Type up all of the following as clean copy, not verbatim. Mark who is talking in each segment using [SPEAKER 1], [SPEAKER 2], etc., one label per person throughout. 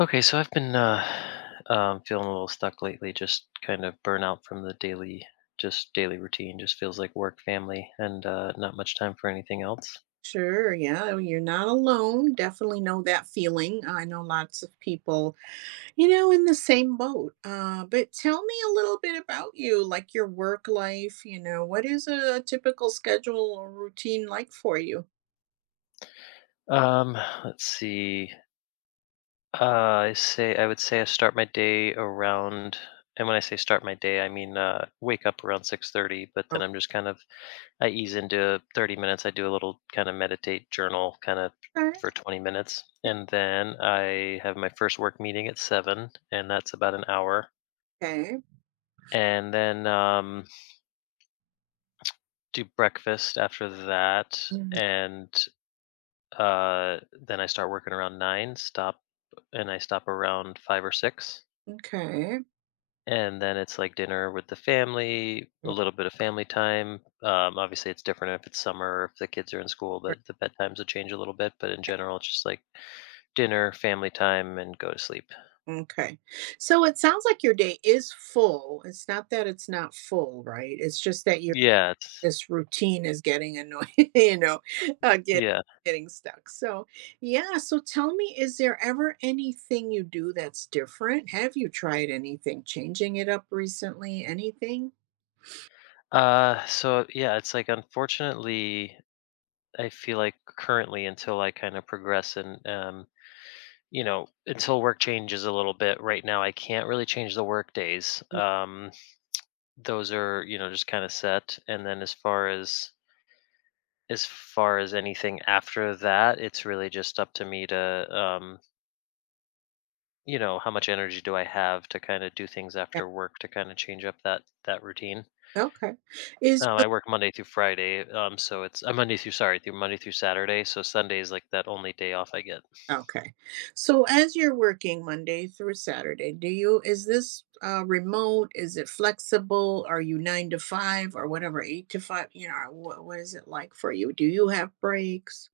[SPEAKER 1] Okay, so I've been feeling a little stuck lately. Just kind of burnout from the daily routine. Just feels like work, family, and not much time for anything else.
[SPEAKER 2] Sure, yeah, you're not alone. Definitely know that feeling. I know lots of people, in the same boat. But tell me a little bit about you, like your work life, you know, what is a typical schedule or routine like for you?
[SPEAKER 1] Um, let's see. I would say I start my day around, and when I say start my day, I mean wake up around 6:30. But then I'm just kind of I ease into 30 minutes. I do a little kind of meditate, journal, kind of
[SPEAKER 2] Okay.
[SPEAKER 1] for 20 minutes, and then I have my first work meeting at 7, and that's about an hour.
[SPEAKER 2] Okay.
[SPEAKER 1] And then do breakfast after that,
[SPEAKER 2] Mhm.
[SPEAKER 1] and uh, then I start working around 9. And I stop around 5 or 6,
[SPEAKER 2] Okay.
[SPEAKER 1] and then it's like dinner with the family, a
[SPEAKER 2] Right,
[SPEAKER 1] little bit of family time. Obviously, it's different if it's summer or if the kids are in school, but
[SPEAKER 2] right,
[SPEAKER 1] the bedtimes will change a little bit. But in general, it's just like dinner, family time, and go to sleep.
[SPEAKER 2] okay. So it sounds like your day is full. It's not that it's not full, right? It's just that you're.
[SPEAKER 1] Yeah, it's
[SPEAKER 2] This routine is getting annoying, you know, uh, get,
[SPEAKER 1] yeah.
[SPEAKER 2] getting stuck. So, yeah. So, tell me, is there ever anything you do that's different? Have you tried anything, changing it up recently? Anything?
[SPEAKER 1] So yeah, it's like, unfortunately, I feel like currently until I kind of progress, and you know, until work changes a little bit. Right now, I can't really change the work days.
[SPEAKER 2] Mm,
[SPEAKER 1] Those are, you know, just kind of set. And then as far as anything after that, it's really just up to me to, you know, how much energy do I have to kind of do things
[SPEAKER 2] yeah,
[SPEAKER 1] after work to kind of change up that routine.
[SPEAKER 2] okay. Is
[SPEAKER 1] I
[SPEAKER 2] your-
[SPEAKER 1] work Monday through Friday, so it's Monday through Saturday. So Sunday is like that only day off I get.
[SPEAKER 2] okay. So, as you're working Monday through Saturday, do you, is this remote? Is it flexible? Are you nine to five or whatever, eight to five? You know, what is it like for you? Do you have breaks?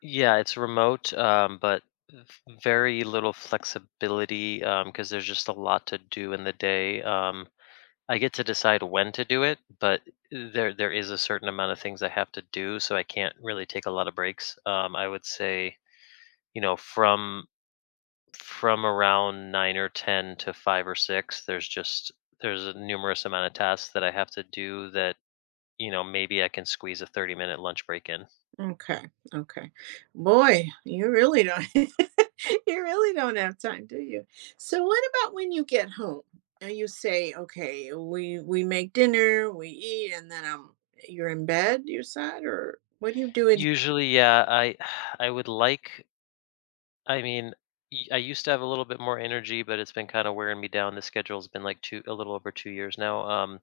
[SPEAKER 1] Yeah, it's remote, but v- very little flexibility because there's just a lot to do in the day. I get to decide when to do it, but there is a certain amount of things I have to do, so I can't really take a lot of breaks. I would say, you know, from around 9 or 10 to 5 or 6, there's a numerous amount of tasks that I have to do that, you know, maybe I can squeeze a 30-minute lunch break in.
[SPEAKER 2] Okay, okay. Boy, you really don't you really don't have time, do you? So what about when you get home and you say, "Okay, we make dinner, we eat, and then I'm."" You're in bed, you said, or what do you do in?
[SPEAKER 1] Usually, yeah, I I would like I mean, I used to have a little bit more energy, but it's been kind of wearing me down. The schedule's been like a little over 2 years now.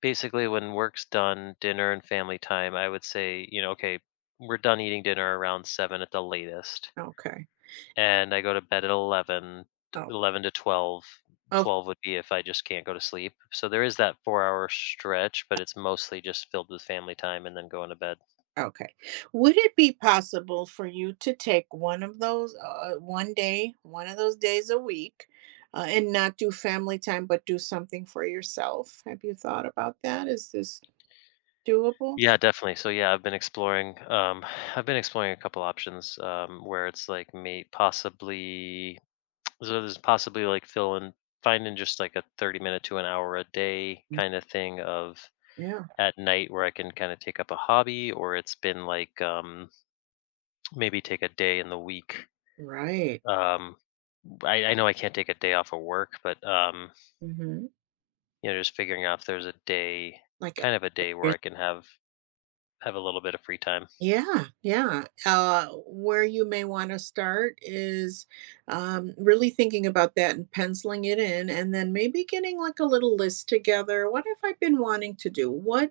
[SPEAKER 1] Basically, when work's done, dinner and family time, I would say, you know, okay, we're done eating dinner around 7 at the latest,
[SPEAKER 2] Okay.
[SPEAKER 1] and I go to bed at 11, t-
[SPEAKER 2] Oh,
[SPEAKER 1] 11 to 12.
[SPEAKER 2] oh,
[SPEAKER 1] 12 would be if I just can't go to sleep. So there is that 4-hour stretch, but it's mostly just filled with family time and then going to bed.
[SPEAKER 2] okay. Would it be possible for you to take one of those, one day, one of those days a week, and not do family time, but do something for yourself? Have you thought about that? Is this doable?
[SPEAKER 1] Yeah, definitely. So yeah, I've been exploring. I've been exploring a couple options, where it's like, may possibly, so there's possibly like filling finding just like a 30-minute to an hour a day
[SPEAKER 2] Mm,
[SPEAKER 1] kind of thing of
[SPEAKER 2] yeah,
[SPEAKER 1] at night where I can kind of take up a hobby, or it's been like, maybe take a day in the week.
[SPEAKER 2] right.
[SPEAKER 1] Um, I know I can't take a day off of work, but
[SPEAKER 2] Mhm.
[SPEAKER 1] you know, just figuring out if there's a day,
[SPEAKER 2] Like,
[SPEAKER 1] kind of a day where
[SPEAKER 2] e
[SPEAKER 1] I can have a little bit of free time.
[SPEAKER 2] Yeah, yeah. Where you may want to start is really thinking about that and penciling it in, and then maybe getting like a little list together. What have I been wanting to do?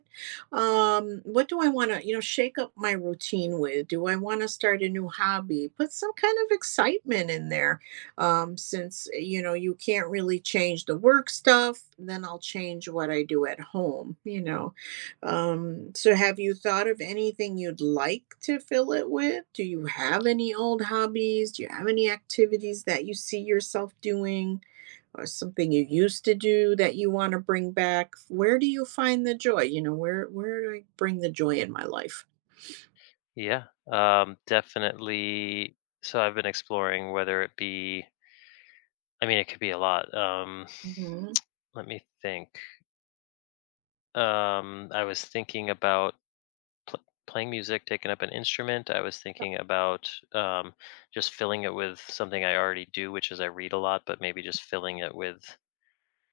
[SPEAKER 2] What do I want to, you know, shake up my routine with? Do I want to start a new hobby? Put some kind of excitement in there, since you know you can't really change the work stuff. Then I'll change what I do at home. You know, so have you thought of anything you'd like to fill it with? Do you have any old hobbies? Do you have any activities that you see yourself doing or something you used to do that you want to bring back? Where do you find the joy? You know, where do I bring the joy in my life?
[SPEAKER 1] Yeah, definitely. So I've been exploring whether it be, I mean, it could be a lot.
[SPEAKER 2] Mhm.
[SPEAKER 1] Let me think. I was thinking about pl- playing music, taking up an instrument. I was thinking about, just filling it with something I already do, which is I read a lot, but maybe just filling it with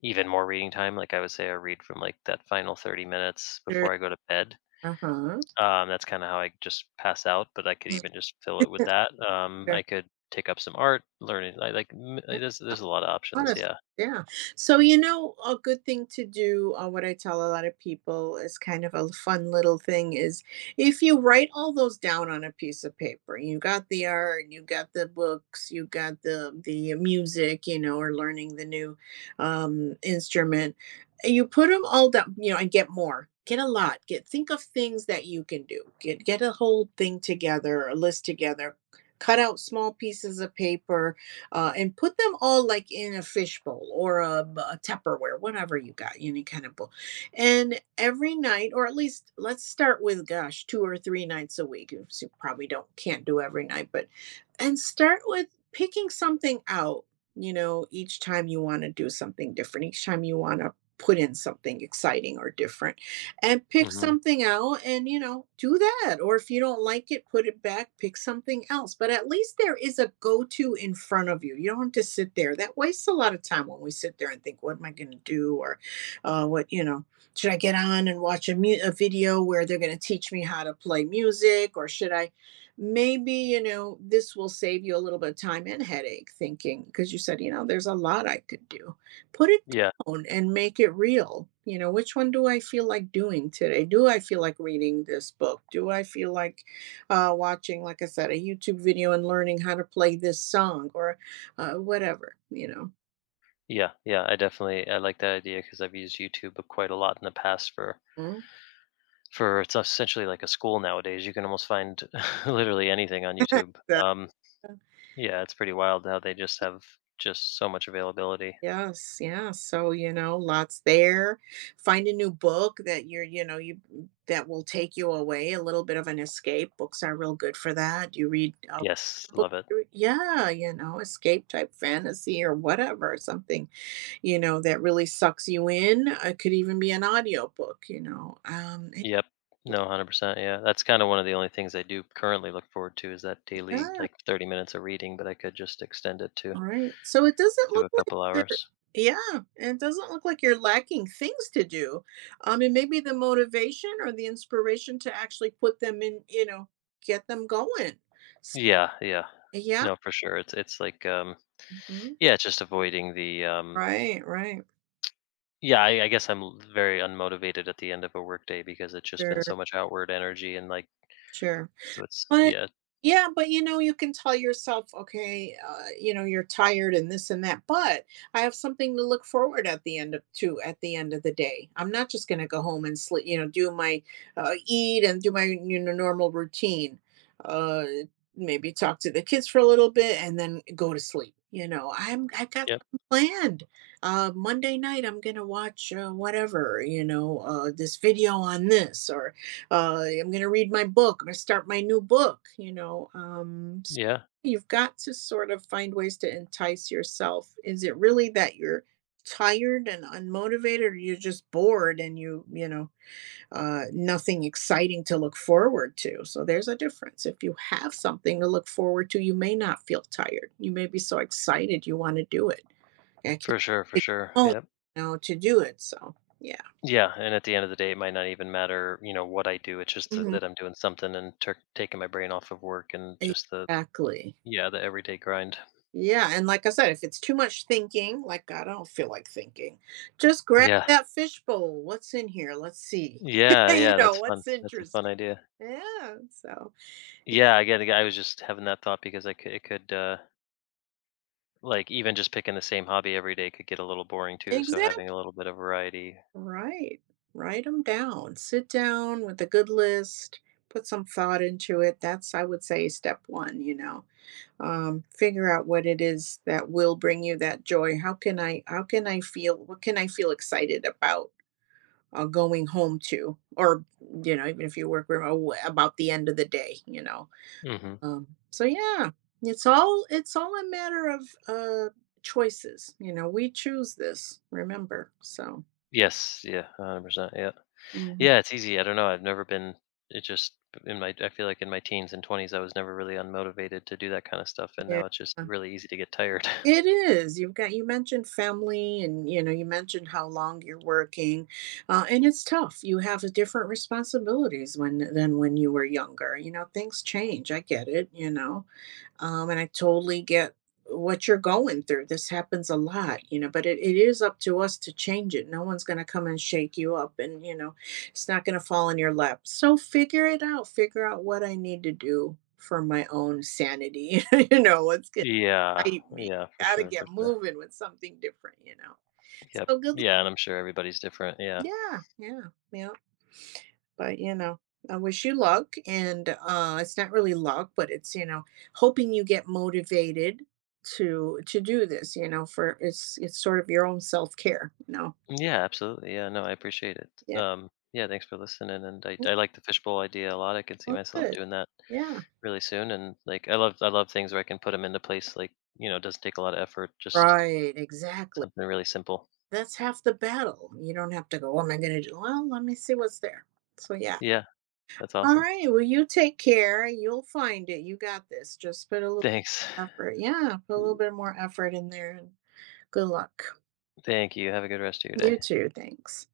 [SPEAKER 1] even more reading time. Like, I would say, I read from like that final 30 minutes
[SPEAKER 2] Sure.
[SPEAKER 1] before I go to bed.
[SPEAKER 2] Uh-huh.
[SPEAKER 1] That's kinda how I just pass out, but I could
[SPEAKER 2] Mm.
[SPEAKER 1] even just fill it with that. I could take up some art, learning, I like m I-
[SPEAKER 2] Yeah.
[SPEAKER 1] there's a lot of options,
[SPEAKER 2] lot
[SPEAKER 1] yeah.
[SPEAKER 2] yeah. So, you know, a good thing to do, what I tell a lot of people is kind of a fun little thing is if you write all those down on a piece of paper, you got the art, you got the books, you got the music, you know, or learning the new instrument, you put them all down, you know, and get more. Get a lot. Get think of things that you can do. Get a whole thing together, a list together. Cut out small pieces of paper and put them all like in a fishbowl or a Tupperware, whatever you got, any kind of bowl. And every night, or at least let's start with, gosh, two or three nights a week. Oops, you probably don't can't do every night, but and start with picking something out. You know, each time you want to do something different, each time you want to put in something exciting or different and pick
[SPEAKER 1] Mhm.
[SPEAKER 2] something out and you know do that, or if you don't like it put it back, pick something else, but at least there is a go-to in front of you. You don't have to sit there. That wastes a lot of time when we sit there and think, what am I going to do? Or what, you know, should I get on and watch a video where they're going to teach me how to play music, or should I maybe, you know, this will save you a little bit of time and headache thinking, because you said, you know, there's a lot I could do. Put it
[SPEAKER 1] Yeah,
[SPEAKER 2] phone and make it real. You know, which one do I feel like doing today? Do I feel like reading this book? Do I feel like watching, like I said, a YouTube video and learning how to play this song, or whatever, you know?
[SPEAKER 1] yeah, yeah, I like that idea because 'cause I've used YouTube quite a lot in the past for
[SPEAKER 2] Mhm.
[SPEAKER 1] it's essentially like a school nowadays. You can almost find literally anything on
[SPEAKER 2] Exact-
[SPEAKER 1] YouTube. Yeah, it's pretty wild how they just have just so much availability.
[SPEAKER 2] Yes, yeah. So, you know, lots there. Find a new book that you're, you know, you mm, that will take you away, a little bit of an escape. Books are real good for that. You read a
[SPEAKER 1] Yes,
[SPEAKER 2] book,
[SPEAKER 1] love it.
[SPEAKER 2] yeah, you know, escape type fantasy or whatever, something, you know, that really sucks you in. It could even be an audiobook, you know.
[SPEAKER 1] Yep. No, 100%, yeah. That's kinda one of the only things I do currently look forward to is that daily,
[SPEAKER 2] Yeah,
[SPEAKER 1] like, 30 minutes of reading, but I could just extend it to
[SPEAKER 2] all right. So it doesn't
[SPEAKER 1] to
[SPEAKER 2] look
[SPEAKER 1] a
[SPEAKER 2] like
[SPEAKER 1] couple
[SPEAKER 2] you're,
[SPEAKER 1] hours.
[SPEAKER 2] yeah, and it doesn't look like you're lacking things to do. And maybe the motivation or the inspiration to actually put them in, you know, get them going. S-
[SPEAKER 1] Yeah, yeah.
[SPEAKER 2] Yeah.
[SPEAKER 1] No, for sure. It's like,
[SPEAKER 2] Mhm,
[SPEAKER 1] yeah, it's just avoiding the,
[SPEAKER 2] right, right.
[SPEAKER 1] yeah, I guess I'm l very unmotivated at the end of a workday because it's just been
[SPEAKER 2] Sure,
[SPEAKER 1] so much outward energy and, like,
[SPEAKER 2] sure.
[SPEAKER 1] so it's
[SPEAKER 2] But
[SPEAKER 1] yeah,
[SPEAKER 2] yeah, but you know, you can tell yourself, okay, you know, you're tired and this and that, but I have something to look forward at the end of to at the end of the day. I'm not just going to go home and sleep, you know, do my eat and do my you know normal routine. Uh, maybe talk to the kids for a little bit and then go to sleep. You know, I've got
[SPEAKER 1] yep,
[SPEAKER 2] something planned. Monday night, I'm gonna watch whatever. You know, this video on this, or I'm going to read my book. I'm going to start my new book. You know, so
[SPEAKER 1] yeah.
[SPEAKER 2] you've got to sort of find ways to entice yourself. Is it really that you're tired and unmotivated, or you're just bored and you know, nothing exciting to look forward to? So there's a difference. If you have something to look forward to, you may not feel tired. You may be so excited you want to do it. I can't
[SPEAKER 1] For
[SPEAKER 2] think
[SPEAKER 1] sure,
[SPEAKER 2] home
[SPEAKER 1] yep.
[SPEAKER 2] now to do it. So yeah,
[SPEAKER 1] Yeah, and at the end of the day, it might not even matter, you know, what I do. It's just that,
[SPEAKER 2] mhm,
[SPEAKER 1] that I'm doing something and tur taking my brain off of work and just the,
[SPEAKER 2] exactly.
[SPEAKER 1] yeah, the everyday grind.
[SPEAKER 2] Yeah, and like I said, if it's too much thinking, like, I don't feel like thinking, just grab
[SPEAKER 1] Yeah,
[SPEAKER 2] that fishbowl. What's in here? Let's see.
[SPEAKER 1] yeah,
[SPEAKER 2] You
[SPEAKER 1] yeah.
[SPEAKER 2] know,
[SPEAKER 1] That's fun.
[SPEAKER 2] what's
[SPEAKER 1] That's a fun
[SPEAKER 2] interesting.
[SPEAKER 1] idea.
[SPEAKER 2] Yeah, so
[SPEAKER 1] Yeah, I get. I was just having that thought because I could, it could, like, even just picking the same hobby every day could get a little boring too. So
[SPEAKER 2] exactly
[SPEAKER 1] having a little bit of variety.
[SPEAKER 2] right. Write them down. Sit down with a good list, put some thought into it. That's, I would say, step 1, you know. Um, figure out what it is that will bring you that joy. How can I feel, what can I feel excited about? Going home to, or you know, even if you work remote, about the end of the day, you know.
[SPEAKER 1] Hmm.
[SPEAKER 2] So yeah, it's all a matter of choices. You know, we choose this. Remember, so
[SPEAKER 1] Yes. Yeah. 100%. Yeah.
[SPEAKER 2] mhm,
[SPEAKER 1] Yeah, it's easy. I don't know. I've never been it just in my I feel like in my teens and 20s, I was never really unmotivated to do that kind of stuff, and
[SPEAKER 2] yeah,
[SPEAKER 1] now it's just really easy to get tired.
[SPEAKER 2] it is. You've got, you mentioned family, and you know, you mentioned how long you're working, and it's tough. You have a different responsibilities when than when you were younger. You know, things change. I get it. You know, and I totally get what you're going through. This happens a lot, you know, but it is up to us to change it. No one's going to come and shake you up and, you know, it's not going to fall in your lap. So figure it out. Figure out what I need to do for my own sanity. You know, what's going to
[SPEAKER 1] Yeah,
[SPEAKER 2] excite me.
[SPEAKER 1] yeah, for
[SPEAKER 2] Got to
[SPEAKER 1] sure, for
[SPEAKER 2] get
[SPEAKER 1] sure.
[SPEAKER 2] moving with something different, you know.
[SPEAKER 1] Yep.
[SPEAKER 2] So good. Luck.
[SPEAKER 1] Yeah, and I'm sure everybody's different. Yeah.
[SPEAKER 2] Yeah. Yeah. Yeah. But, you know, I wish you luck, and, it's not really luck, but it's, you know, hoping you get motivated to do this, you know, for it's sort of your own self-care, you know?
[SPEAKER 1] Yeah, absolutely. Yeah, no, I appreciate it.
[SPEAKER 2] Yeah.
[SPEAKER 1] Yeah, thanks for listening. And I like the fishbowl idea a lot. I can see
[SPEAKER 2] Well,
[SPEAKER 1] myself
[SPEAKER 2] good.
[SPEAKER 1] doing that
[SPEAKER 2] Yeah.
[SPEAKER 1] really soon. And like, I love things where I can put them into place. Like, you know, it doesn't take a lot of effort, just
[SPEAKER 2] Right, exactly.
[SPEAKER 1] something really simple.
[SPEAKER 2] That's half the battle. You don't have to go, "What am I gonna do?" "Well, let me see what's there." So, yeah.
[SPEAKER 1] Yeah, that's awesome.
[SPEAKER 2] Alright, well, you take care, you'll find it, you got this, just put a little
[SPEAKER 1] Thanks.
[SPEAKER 2] effort, yeah, put a little bit more effort in there, and good luck.
[SPEAKER 1] Thank you. Have a good rest of your day.
[SPEAKER 2] You too, thanks.